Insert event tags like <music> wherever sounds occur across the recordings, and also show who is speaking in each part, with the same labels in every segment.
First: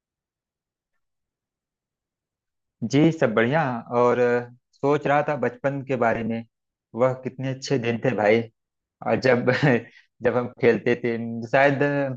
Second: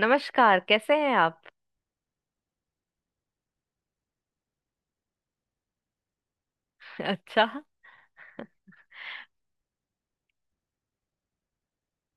Speaker 1: नमस्कार, कैसे हैं आप?
Speaker 2: जी, सब बढ़िया। और सोच रहा था बचपन के बारे में।
Speaker 1: <laughs>
Speaker 2: वह कितने
Speaker 1: अच्छा।
Speaker 2: अच्छे दिन थे भाई। और जब <laughs> जब हम खेलते थे, शायद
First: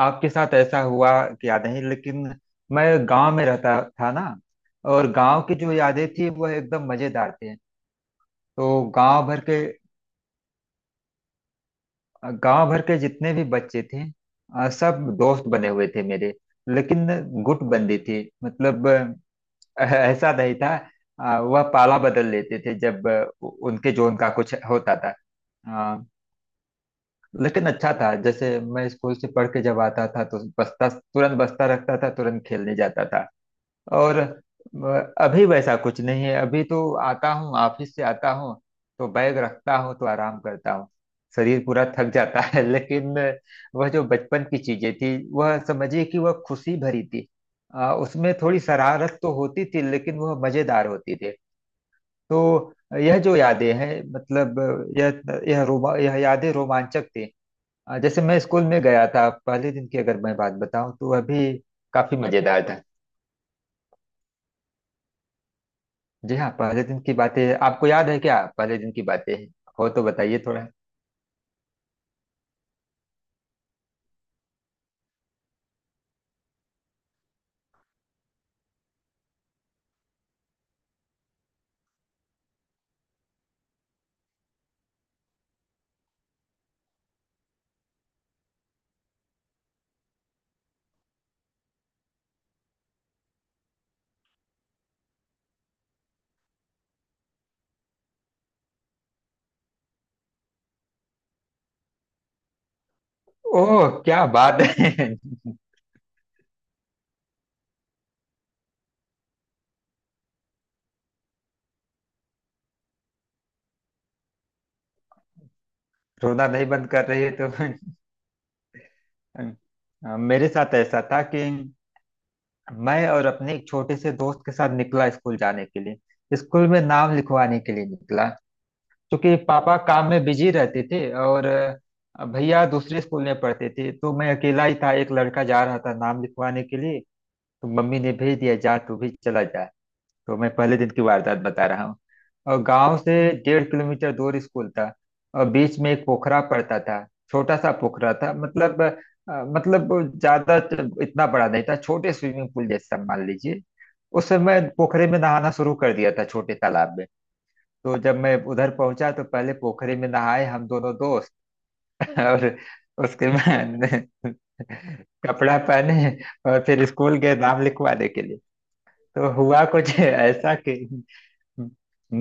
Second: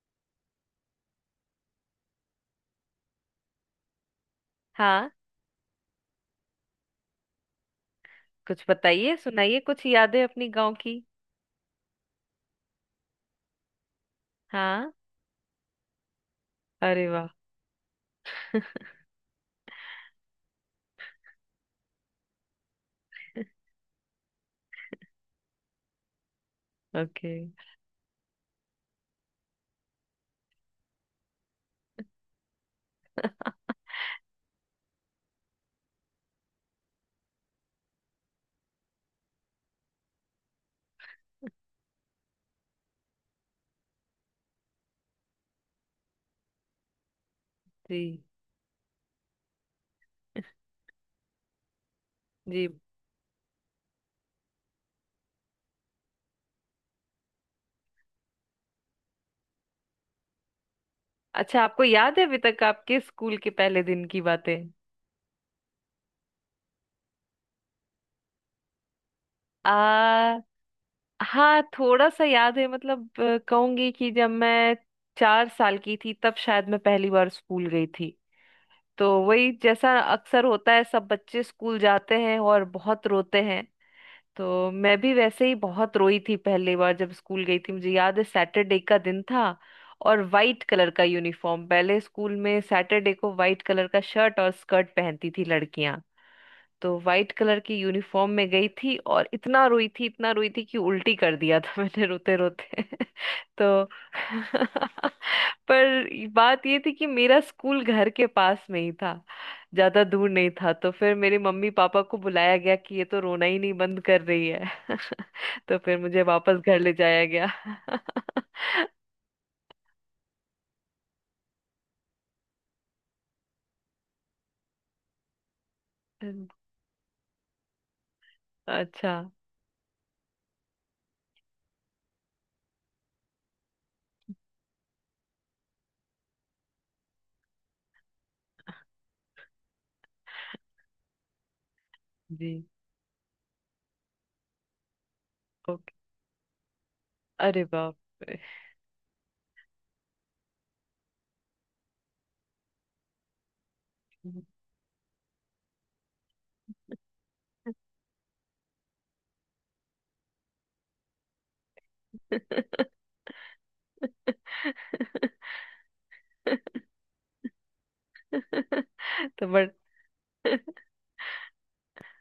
Speaker 2: आपके साथ ऐसा हुआ कि याद नहीं, लेकिन मैं गांव में रहता था ना।
Speaker 1: हाँ।
Speaker 2: और गांव की जो यादें थी वह एकदम मजेदार थे।
Speaker 1: कुछ
Speaker 2: तो
Speaker 1: बताइए,
Speaker 2: गांव भर के
Speaker 1: सुनाइए कुछ यादें अपनी गांव की।
Speaker 2: गांव भर के जितने भी बच्चे थे,
Speaker 1: हाँ।
Speaker 2: सब दोस्त बने हुए थे मेरे। लेकिन
Speaker 1: अरे वाह।
Speaker 2: गुटबंदी थी, मतलब <laughs> ऐसा नहीं था। वह पाला बदल लेते थे जब उनके जोन का कुछ होता था आ,
Speaker 1: ओके।
Speaker 2: लेकिन अच्छा था, जैसे मैं स्कूल से पढ़ के जब आता था तो बस्ता तुरंत, बस्ता रखता था, तुरंत खेलने जाता था। और अभी वैसा कुछ नहीं है, अभी तो आता हूँ, ऑफिस से आता हूँ, तो बैग रखता हूँ, तो आराम करता हूँ। शरीर पूरा थक जाता है, <laughs> लेकिन वह जो बचपन की चीजें थी, वह समझिए कि वह खुशी भरी थी।
Speaker 1: जी।
Speaker 2: उसमें थोड़ी शरारत तो होती थी, लेकिन वह मजेदार होती थी।
Speaker 1: जी।
Speaker 2: तो यह जो यादें हैं, मतलब यह यह यादें रोमांचक थी। जैसे मैं स्कूल में गया था, पहले दिन की अगर मैं बात बताऊं तो वह भी
Speaker 1: अच्छा, आपको
Speaker 2: काफी
Speaker 1: याद है अभी तक
Speaker 2: मजेदार था।
Speaker 1: आपके स्कूल के पहले दिन की बातें?
Speaker 2: जी हाँ, पहले दिन की बातें आपको याद है क्या? पहले दिन की बातें हो तो
Speaker 1: आ
Speaker 2: बताइए थोड़ा।
Speaker 1: हाँ, थोड़ा सा याद है। मतलब कहूंगी कि जब मैं 4 साल की थी तब शायद मैं पहली बार स्कूल गई थी। तो वही जैसा अक्सर होता है, सब बच्चे स्कूल जाते हैं और बहुत रोते हैं। तो मैं भी वैसे ही बहुत रोई थी पहली बार जब स्कूल गई थी। मुझे याद है सैटरडे का दिन था, और वाइट कलर का यूनिफॉर्म, पहले स्कूल में सैटरडे को वाइट कलर का शर्ट और स्कर्ट पहनती थी लड़कियां। तो वाइट कलर की यूनिफॉर्म में गई थी और इतना रोई थी, इतना रोई थी कि उल्टी कर दिया था <laughs> मैंने रोते रोते <laughs> तो
Speaker 2: ओह, क्या बात
Speaker 1: <laughs>
Speaker 2: है।
Speaker 1: पर बात ये थी कि मेरा स्कूल घर के पास में ही था, ज्यादा दूर नहीं था। तो फिर मेरे मम्मी पापा को बुलाया गया कि ये तो रोना ही नहीं बंद कर रही है। तो फिर मुझे
Speaker 2: <laughs> रोना
Speaker 1: वापस
Speaker 2: नहीं
Speaker 1: घर
Speaker 2: बंद
Speaker 1: ले
Speaker 2: कर रही
Speaker 1: जाया
Speaker 2: है,
Speaker 1: गया।
Speaker 2: तो <laughs> मेरे साथ ऐसा था कि मैं और अपने एक छोटे से दोस्त के साथ निकला, स्कूल जाने के लिए, स्कूल में
Speaker 1: <laughs>
Speaker 2: नाम लिखवाने के लिए निकला।
Speaker 1: अच्छा।
Speaker 2: क्योंकि पापा काम में बिजी रहते थे और भैया दूसरे स्कूल में पढ़ते थे, तो मैं अकेला ही था, एक लड़का जा रहा था नाम लिखवाने के लिए। तो मम्मी ने भेज दिया, जा तू भी चला जा। तो मैं पहले दिन की वारदात बता रहा हूँ।
Speaker 1: जी।
Speaker 2: और गांव से 1.5 किलोमीटर दूर स्कूल था। और बीच में
Speaker 1: ओके।
Speaker 2: एक पोखरा पड़ता था। छोटा
Speaker 1: अरे
Speaker 2: सा
Speaker 1: बाप
Speaker 2: पोखरा था,
Speaker 1: रे।
Speaker 2: मतलब मतलब ज्यादा इतना बड़ा नहीं था, छोटे स्विमिंग पूल जैसा मान लीजिए। उस समय पोखरे में नहाना शुरू कर दिया था, छोटे तालाब में। तो जब मैं उधर पहुंचा तो पहले पोखरे में नहाए हम दोनों दोस्त, <laughs> और उसके बाद
Speaker 1: <laughs>
Speaker 2: <laughs> कपड़ा पहने, और फिर स्कूल गए नाम लिखवाने के लिए। तो
Speaker 1: तो
Speaker 2: हुआ
Speaker 1: बट
Speaker 2: कुछ ऐसा कि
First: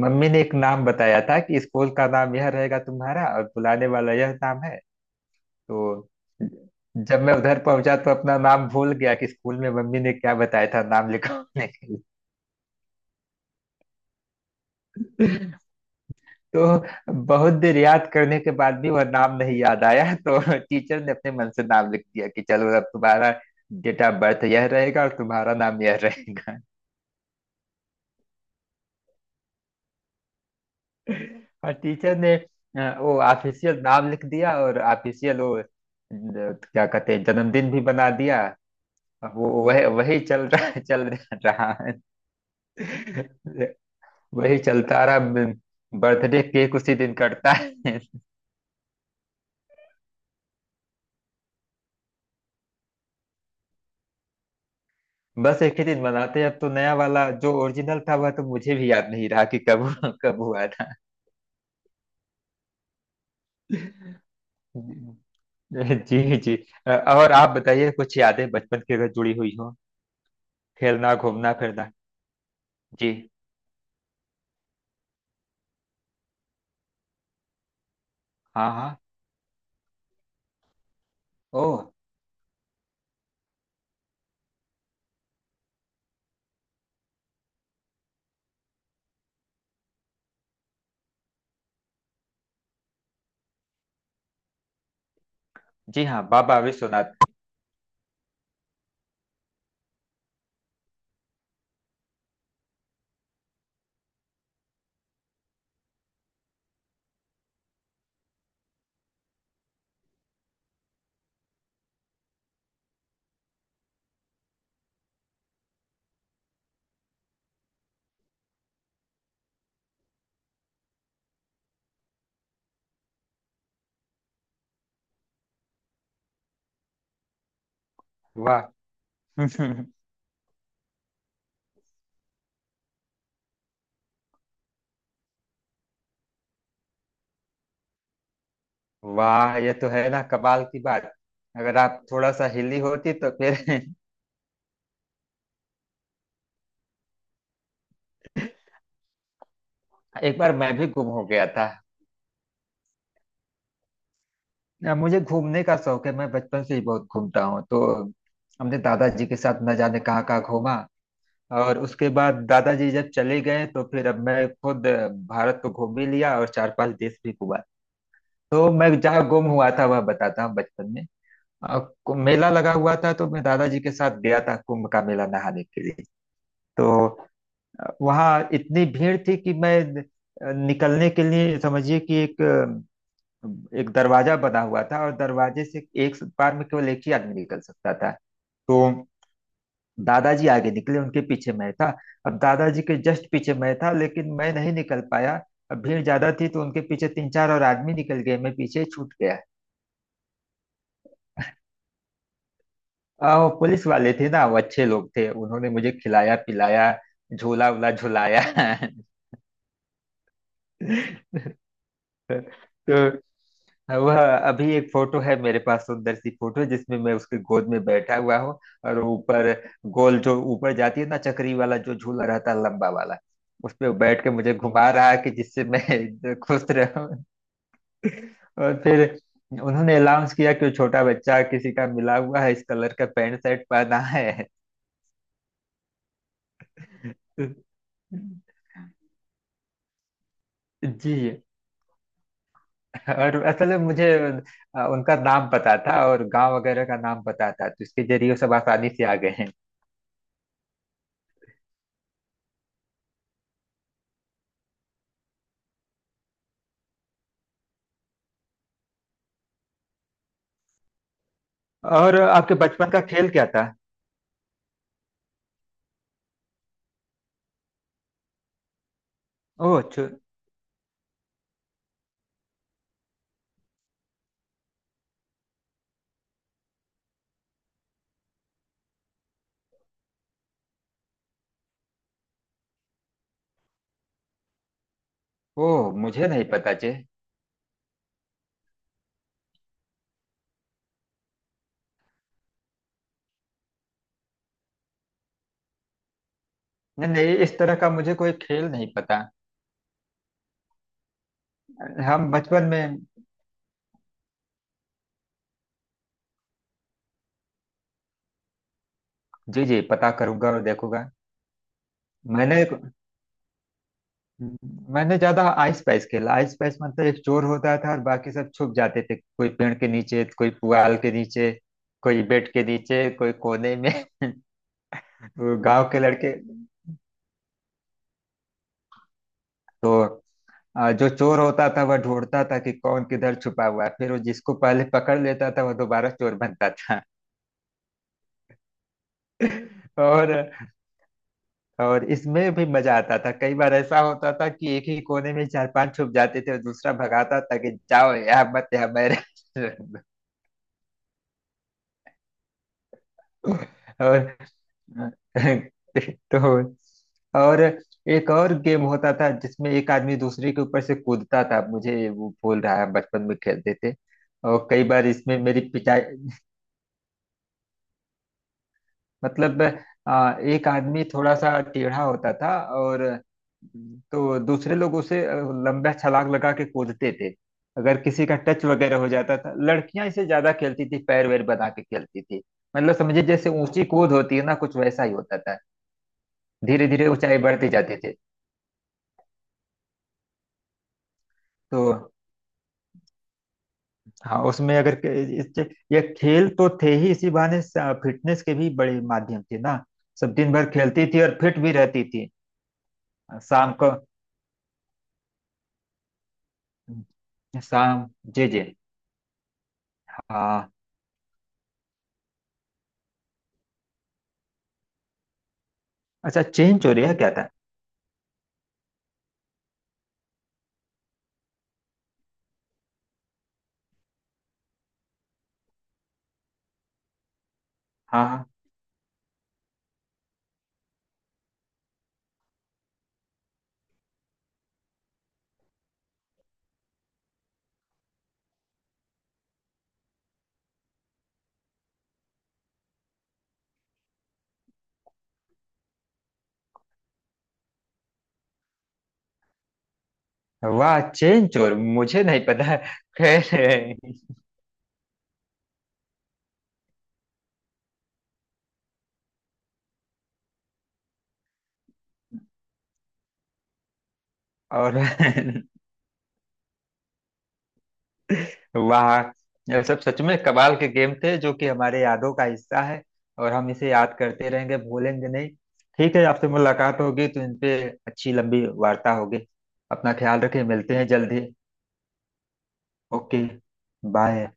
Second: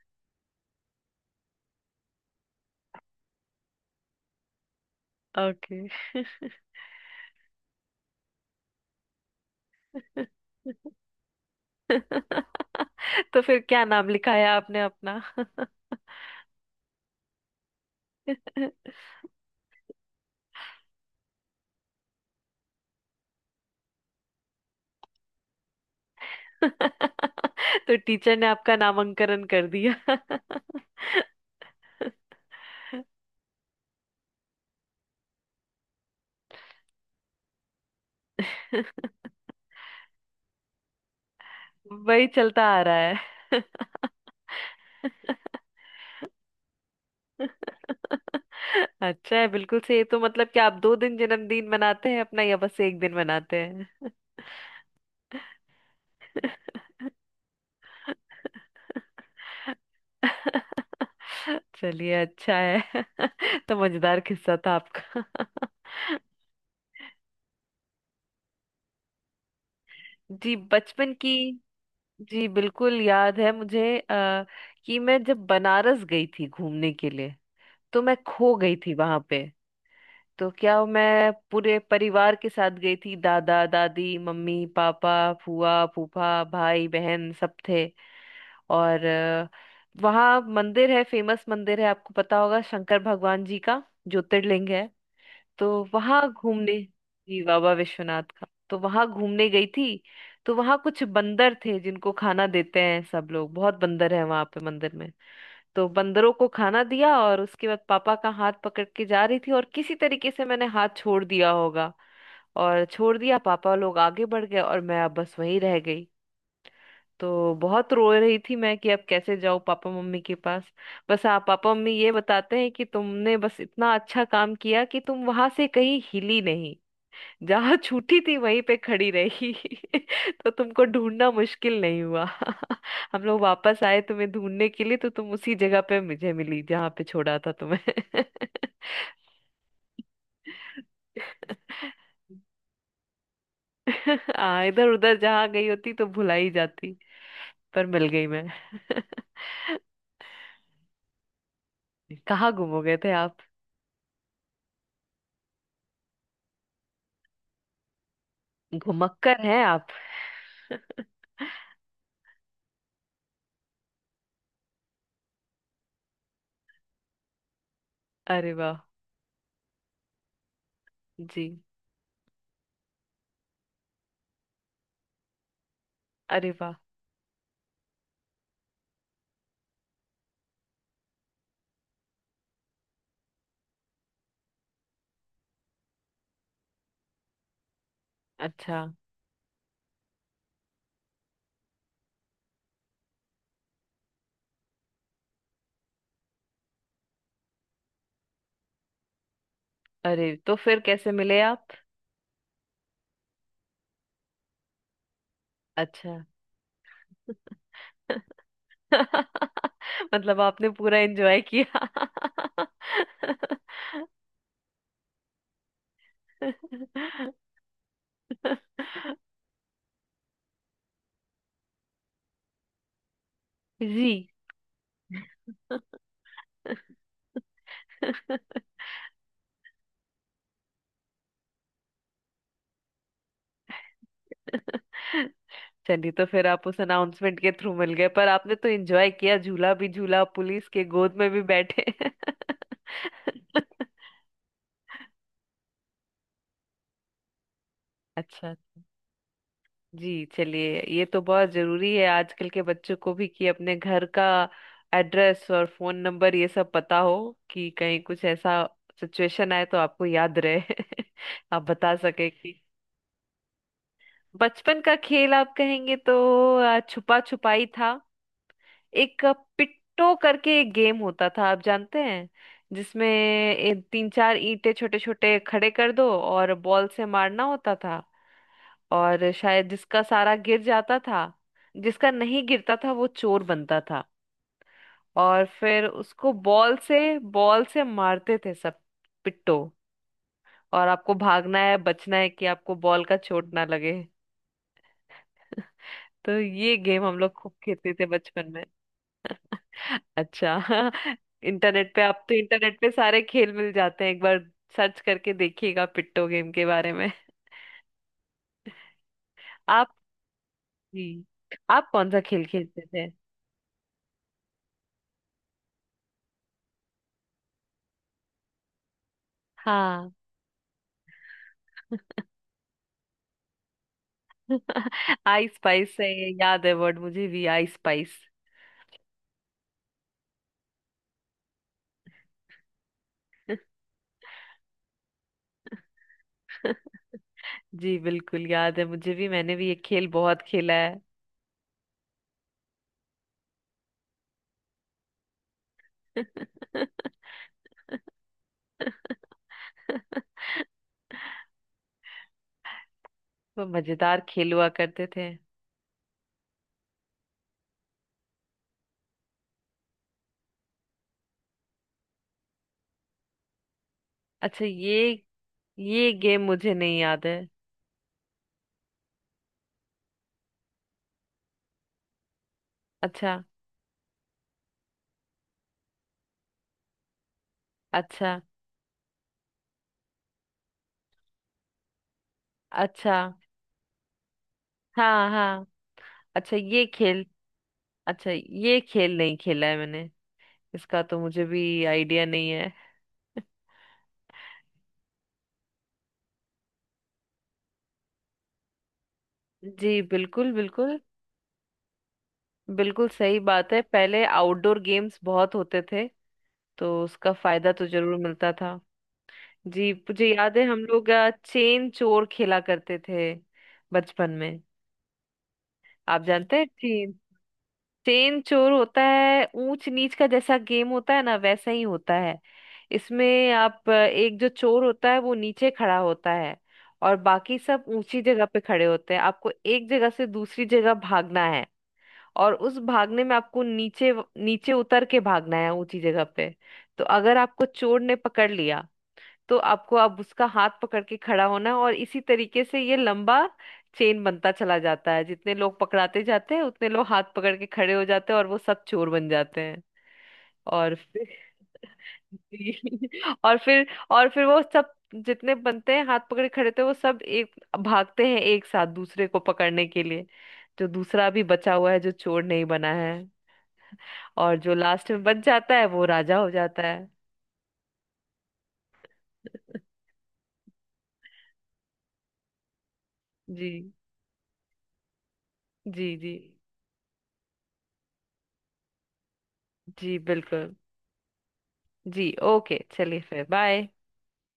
Speaker 2: मम्मी ने एक नाम बताया था कि स्कूल का नाम यह रहेगा तुम्हारा, और बुलाने वाला यह नाम है।
Speaker 1: ओके।
Speaker 2: तो
Speaker 1: <laughs>
Speaker 2: जब मैं उधर पहुंचा तो अपना नाम भूल गया कि स्कूल में मम्मी ने क्या बताया था नाम लिखवाने के
Speaker 1: तो फिर क्या नाम लिखाया आपने अपना?
Speaker 2: लिए।
Speaker 1: <laughs>
Speaker 2: तो बहुत देर याद करने के बाद भी वह नाम नहीं याद आया, तो टीचर ने अपने मन से नाम लिख दिया कि चलो अब तुम्हारा डेट ऑफ बर्थ यह रहेगा और तुम्हारा नाम यह रहेगा।
Speaker 1: तो टीचर ने आपका नामांकन कर दिया।
Speaker 2: और टीचर ने वो ऑफिशियल नाम लिख दिया, और ऑफिशियल वो क्या कहते हैं, जन्मदिन भी बना दिया। अब वो
Speaker 1: <laughs>
Speaker 2: वह वही चल रहा है,
Speaker 1: वही चलता आ रहा है।
Speaker 2: वही चलता रहा।
Speaker 1: <laughs>
Speaker 2: बर्थडे केक उसी दिन कटता है।
Speaker 1: <laughs> अच्छा है। बिल्कुल से ये तो मतलब कि आप 2 दिन जन्मदिन मनाते हैं अपना, या बस एक दिन मनाते हैं?
Speaker 2: बस एक ही दिन मनाते हैं, अब तो नया वाला। जो ओरिजिनल था वह तो मुझे भी याद नहीं रहा कि कब कब हुआ था।
Speaker 1: <laughs> चलिए अच्छा है। <laughs> तो मजेदार किस्सा था आपका। <laughs>
Speaker 2: जी जी। और आप बताइए कुछ यादें बचपन की अगर जुड़ी हुई हो,
Speaker 1: जी, बचपन
Speaker 2: खेलना
Speaker 1: की।
Speaker 2: घूमना फिरना।
Speaker 1: जी बिल्कुल
Speaker 2: जी।
Speaker 1: याद है मुझे। कि मैं जब बनारस गई थी घूमने के लिए तो मैं खो
Speaker 2: हाँ
Speaker 1: गई थी
Speaker 2: हाँ।
Speaker 1: वहां पे। तो मैं
Speaker 2: ओ।
Speaker 1: पूरे परिवार के साथ गई थी, दादा दादी मम्मी पापा फूआ फूफा भाई बहन सब थे। और वहाँ मंदिर है, फेमस मंदिर है, आपको पता होगा, शंकर भगवान जी का ज्योतिर्लिंग है। तो
Speaker 2: जी हाँ,
Speaker 1: वहाँ
Speaker 2: बाबा
Speaker 1: घूमने,
Speaker 2: विश्वनाथ।
Speaker 1: जी बाबा विश्वनाथ का, तो वहाँ घूमने गई थी। तो वहाँ कुछ बंदर थे जिनको खाना देते हैं सब लोग, बहुत बंदर है वहाँ पे मंदिर में। तो बंदरों को खाना दिया और उसके बाद पापा का हाथ पकड़ के जा रही थी और किसी तरीके से मैंने हाथ छोड़ दिया होगा। और छोड़ दिया, पापा लोग आगे बढ़ गए और मैं अब बस वहीं रह गई। तो बहुत रो रही थी मैं कि अब कैसे जाऊं पापा मम्मी के पास। बस, हाँ, पापा मम्मी ये बताते हैं कि तुमने बस इतना अच्छा काम किया कि तुम वहां से कहीं हिली नहीं, जहाँ छूटी थी वहीं
Speaker 2: वाह।
Speaker 1: पे खड़ी रही।
Speaker 2: <laughs>
Speaker 1: <laughs> तो तुमको ढूंढना मुश्किल नहीं हुआ। <laughs> हम लोग वापस आए तुम्हें ढूंढने के लिए तो तुम उसी जगह पे मुझे मिली जहाँ पे छोड़ा था तुम्हें।
Speaker 2: वाह, ये तो है ना कमाल की बात। अगर आप थोड़ा सा हिली होती तो फिर...
Speaker 1: <laughs> हाँ, इधर उधर जहाँ गई होती तो भुला ही जाती, पर मिल गई मैं।
Speaker 2: <laughs>
Speaker 1: <laughs>
Speaker 2: एक बार मैं भी गुम हो गया था।
Speaker 1: कहाँ गुम हो गए थे आप?
Speaker 2: ना, मुझे घूमने का शौक है, मैं बचपन से ही बहुत घूमता हूँ, तो हमने दादाजी के
Speaker 1: घुमक्कर
Speaker 2: साथ
Speaker 1: हैं
Speaker 2: न
Speaker 1: आप।
Speaker 2: जाने कहाँ कहाँ घूमा।
Speaker 1: <laughs>
Speaker 2: और उसके बाद दादाजी जब चले गए तो फिर अब मैं खुद भारत को घूम भी लिया और चार पांच देश भी घूमा।
Speaker 1: अरे
Speaker 2: तो
Speaker 1: वाह।
Speaker 2: मैं जहाँ गुम हुआ था वह बताता हूँ बचपन में।
Speaker 1: जी।
Speaker 2: और मेला लगा हुआ था, तो मैं दादाजी के साथ गया था कुंभ का मेला नहाने के लिए।
Speaker 1: अरे वाह।
Speaker 2: तो वहाँ इतनी भीड़ थी कि मैं निकलने के लिए, समझिए कि एक एक दरवाजा बना हुआ था, और दरवाजे से एक बार में केवल एक ही आदमी निकल सकता था।
Speaker 1: अच्छा।
Speaker 2: तो दादाजी आगे निकले, उनके पीछे मैं था। अब दादाजी के जस्ट पीछे मैं था, लेकिन मैं नहीं निकल पाया। अब भीड़ ज्यादा थी, तो उनके पीछे तीन चार और आदमी निकल गए, मैं पीछे छूट गया।
Speaker 1: अरे तो फिर कैसे मिले आप?
Speaker 2: वो पुलिस वाले थे ना, वो अच्छे लोग थे, उन्होंने मुझे
Speaker 1: अच्छा।
Speaker 2: खिलाया पिलाया, झोला उला
Speaker 1: <laughs>
Speaker 2: झुलाया।
Speaker 1: <laughs> मतलब आपने पूरा एंजॉय
Speaker 2: <laughs>
Speaker 1: किया।
Speaker 2: तो
Speaker 1: <laughs>
Speaker 2: वह, अभी एक फोटो है मेरे पास, सुंदर सी फोटो जिसमें मैं उसके गोद में बैठा हुआ हूँ। और ऊपर, गोल जो ऊपर जाती है ना, चक्री वाला जो झूला रहता है, लंबा वाला। उस पे
Speaker 1: जी।
Speaker 2: बैठ के मुझे घुमा रहा है कि जिससे मैं <laughs> खुश रहूं। और फिर उन्होंने अनाउंस किया कि वो छोटा बच्चा किसी का मिला हुआ है, इस कलर का पैंट शर्ट पहना है।
Speaker 1: चलिए, तो फिर आप उस अनाउंसमेंट के
Speaker 2: <laughs>
Speaker 1: थ्रू मिल गए, पर आपने तो एंजॉय किया, झूला भी झूला, पुलिस के गोद में भी
Speaker 2: जी।
Speaker 1: बैठे। <laughs>
Speaker 2: और असल में मुझे उनका नाम पता था और गांव वगैरह का नाम पता था, तो इसके जरिए वो
Speaker 1: अच्छा।
Speaker 2: सब आसानी से आ गए हैं।
Speaker 1: जी, चलिए ये तो बहुत जरूरी है आजकल के बच्चों को भी कि अपने घर का एड्रेस और फोन नंबर ये सब पता हो, कि कहीं कुछ ऐसा सिचुएशन आए तो आपको याद रहे <laughs> आप बता
Speaker 2: और
Speaker 1: सके
Speaker 2: आपके
Speaker 1: कि।
Speaker 2: बचपन का खेल क्या था?
Speaker 1: बचपन का खेल आप कहेंगे तो छुपा छुपाई था। एक
Speaker 2: ओह छु-
Speaker 1: पिट्टो करके एक गेम होता था, आप जानते हैं? जिसमें तीन चार ईंटें छोटे छोटे खड़े कर दो और बॉल से मारना होता था। और शायद जिसका सारा गिर जाता था, जिसका नहीं गिरता था वो चोर बनता था। और फिर
Speaker 2: ओह, मुझे
Speaker 1: उसको
Speaker 2: नहीं पता
Speaker 1: बॉल
Speaker 2: जी।
Speaker 1: से बॉल से मारते थे सब, पिट्टो। और आपको भागना है, बचना है, कि आपको बॉल का चोट ना लगे। <laughs> तो ये गेम
Speaker 2: नहीं
Speaker 1: हम लोग
Speaker 2: नहीं,
Speaker 1: खूब
Speaker 2: इस तरह का
Speaker 1: खेलते थे
Speaker 2: मुझे कोई
Speaker 1: बचपन में।
Speaker 2: खेल नहीं पता।
Speaker 1: <laughs> अच्छा। <laughs> इंटरनेट पे आप,
Speaker 2: हम
Speaker 1: तो
Speaker 2: बचपन
Speaker 1: इंटरनेट पे
Speaker 2: में।
Speaker 1: सारे खेल मिल जाते हैं, एक बार सर्च करके देखिएगा पिट्टो गेम के बारे में। <laughs>
Speaker 2: जी जी,
Speaker 1: आप,
Speaker 2: पता करूंगा और
Speaker 1: जी,
Speaker 2: देखूंगा।
Speaker 1: आप कौन सा खेल
Speaker 2: मैंने
Speaker 1: खेलते थे?
Speaker 2: मैंने ज्यादा आइस पाइस खेला। आइस पाइस मतलब एक चोर होता था और बाकी सब छुप जाते थे, कोई पेड़ के
Speaker 1: हाँ।
Speaker 2: नीचे, कोई पुआल के नीचे, कोई बेड के नीचे, कोई कोने में। <laughs>
Speaker 1: <laughs> आई
Speaker 2: वो गांव
Speaker 1: स्पाइस
Speaker 2: के
Speaker 1: है ये,
Speaker 2: लड़के।
Speaker 1: याद है वर्ड मुझे भी, आई स्पाइस।
Speaker 2: तो जो चोर होता था वह ढूंढता था कि कौन किधर छुपा हुआ है, फिर वो जिसको पहले पकड़ लेता था वह दोबारा चोर बनता
Speaker 1: <laughs>
Speaker 2: था।
Speaker 1: जी बिल्कुल याद है मुझे भी, मैंने भी ये
Speaker 2: <laughs>
Speaker 1: खेल
Speaker 2: और
Speaker 1: बहुत खेला है।
Speaker 2: और इसमें भी मजा आता था, कई बार ऐसा होता था कि एक ही कोने में चार पांच छुप जाते थे और दूसरा
Speaker 1: <laughs>
Speaker 2: भगाता था कि जाओ यहाँ मत, यहाँ मैं रह-
Speaker 1: वो
Speaker 2: <laughs>
Speaker 1: मजेदार
Speaker 2: और
Speaker 1: खेल
Speaker 2: <laughs>
Speaker 1: हुआ करते थे।
Speaker 2: तो। और एक और गेम होता था जिसमें एक आदमी दूसरे के ऊपर से कूदता था, मुझे वो भूल रहा है, बचपन में खेलते थे।
Speaker 1: अच्छा,
Speaker 2: और कई
Speaker 1: ये
Speaker 2: बार इसमें मेरी पिटाई,
Speaker 1: ये गेम मुझे नहीं याद है।
Speaker 2: मतलब एक आदमी थोड़ा सा टेढ़ा होता था, और
Speaker 1: अच्छा।
Speaker 2: तो दूसरे लोग उसे लंबा छलांग लगा के कूदते थे। अगर किसी का
Speaker 1: अच्छा।
Speaker 2: टच वगैरह हो जाता था, लड़कियां इसे ज्यादा खेलती थी, पैर वैर बना के खेलती थी। मतलब
Speaker 1: अच्छा।
Speaker 2: समझिए जैसे ऊंची कूद होती है ना, कुछ वैसा ही
Speaker 1: हाँ।
Speaker 2: होता था।
Speaker 1: हाँ। अच्छा ये
Speaker 2: धीरे धीरे
Speaker 1: खेल,
Speaker 2: ऊंचाई बढ़ती जाती थी।
Speaker 1: अच्छा ये खेल नहीं खेला है मैंने, इसका तो मुझे भी
Speaker 2: तो
Speaker 1: आइडिया नहीं है।
Speaker 2: हाँ, उसमें अगर इस- ये खेल तो थे ही, इसी बहाने फिटनेस के भी बड़े माध्यम थे
Speaker 1: <laughs>
Speaker 2: ना।
Speaker 1: जी
Speaker 2: सब
Speaker 1: बिल्कुल
Speaker 2: दिन भर
Speaker 1: बिल्कुल।
Speaker 2: खेलती थी और फिट भी रहती थी।
Speaker 1: बिल्कुल सही बात
Speaker 2: शाम
Speaker 1: है,
Speaker 2: को
Speaker 1: पहले आउटडोर गेम्स बहुत होते थे, तो उसका फायदा तो
Speaker 2: शाम।
Speaker 1: जरूर
Speaker 2: जे
Speaker 1: मिलता
Speaker 2: जे
Speaker 1: था। जी, मुझे याद है
Speaker 2: हाँ।
Speaker 1: हम लोग चेन चोर खेला करते थे बचपन में। आप
Speaker 2: अच्छा,
Speaker 1: जानते हैं
Speaker 2: चेन चोर
Speaker 1: चेन?
Speaker 2: यह क्या था?
Speaker 1: चेन चोर होता है, ऊंच नीच का जैसा गेम होता है ना, वैसा ही होता है। इसमें आप एक जो चोर होता है वो नीचे खड़ा होता है, और बाकी सब ऊंची
Speaker 2: हाँ
Speaker 1: जगह
Speaker 2: हाँ।
Speaker 1: पे खड़े होते हैं। आपको एक जगह से दूसरी जगह भागना है, और उस भागने में आपको नीचे नीचे उतर के भागना है ऊंची जगह पे। तो अगर आपको चोर ने पकड़ लिया तो आपको अब उसका हाथ पकड़ के खड़ा होना है, और इसी तरीके से ये लंबा चेन बनता चला जाता है। जितने लोग पकड़ाते जाते हैं उतने लोग हाथ पकड़ के खड़े हो जाते हैं, और वो सब चोर बन जाते हैं। और
Speaker 2: वाह,
Speaker 1: फिर
Speaker 2: चेन चोर मुझे नहीं पता।
Speaker 1: जी। <laughs> और फिर
Speaker 2: खैर।
Speaker 1: और फिर वो सब, जितने बनते हैं हाथ पकड़े खड़े थे, वो सब एक भागते हैं एक साथ दूसरे को पकड़ने के लिए, जो दूसरा भी बचा हुआ है जो चोर नहीं बना है। और जो
Speaker 2: और
Speaker 1: लास्ट में बच
Speaker 2: <laughs>
Speaker 1: जाता है वो राजा हो जाता है।
Speaker 2: वाह। यह
Speaker 1: <laughs>
Speaker 2: सब सच में कमाल के गेम थे जो कि हमारे यादों का हिस्सा है। और हम इसे
Speaker 1: जी।
Speaker 2: याद करते रहेंगे, भूलेंगे नहीं।
Speaker 1: जी।
Speaker 2: ठीक है,
Speaker 1: जी।
Speaker 2: आपसे मुलाकात होगी तो इन पे अच्छी लंबी वार्ता होगी। अपना
Speaker 1: जी
Speaker 2: ख्याल रखें,
Speaker 1: बिल्कुल।
Speaker 2: मिलते हैं जल्दी।
Speaker 1: जी, ओके, चलिए
Speaker 2: ओके।
Speaker 1: फिर बाय।
Speaker 2: बाय।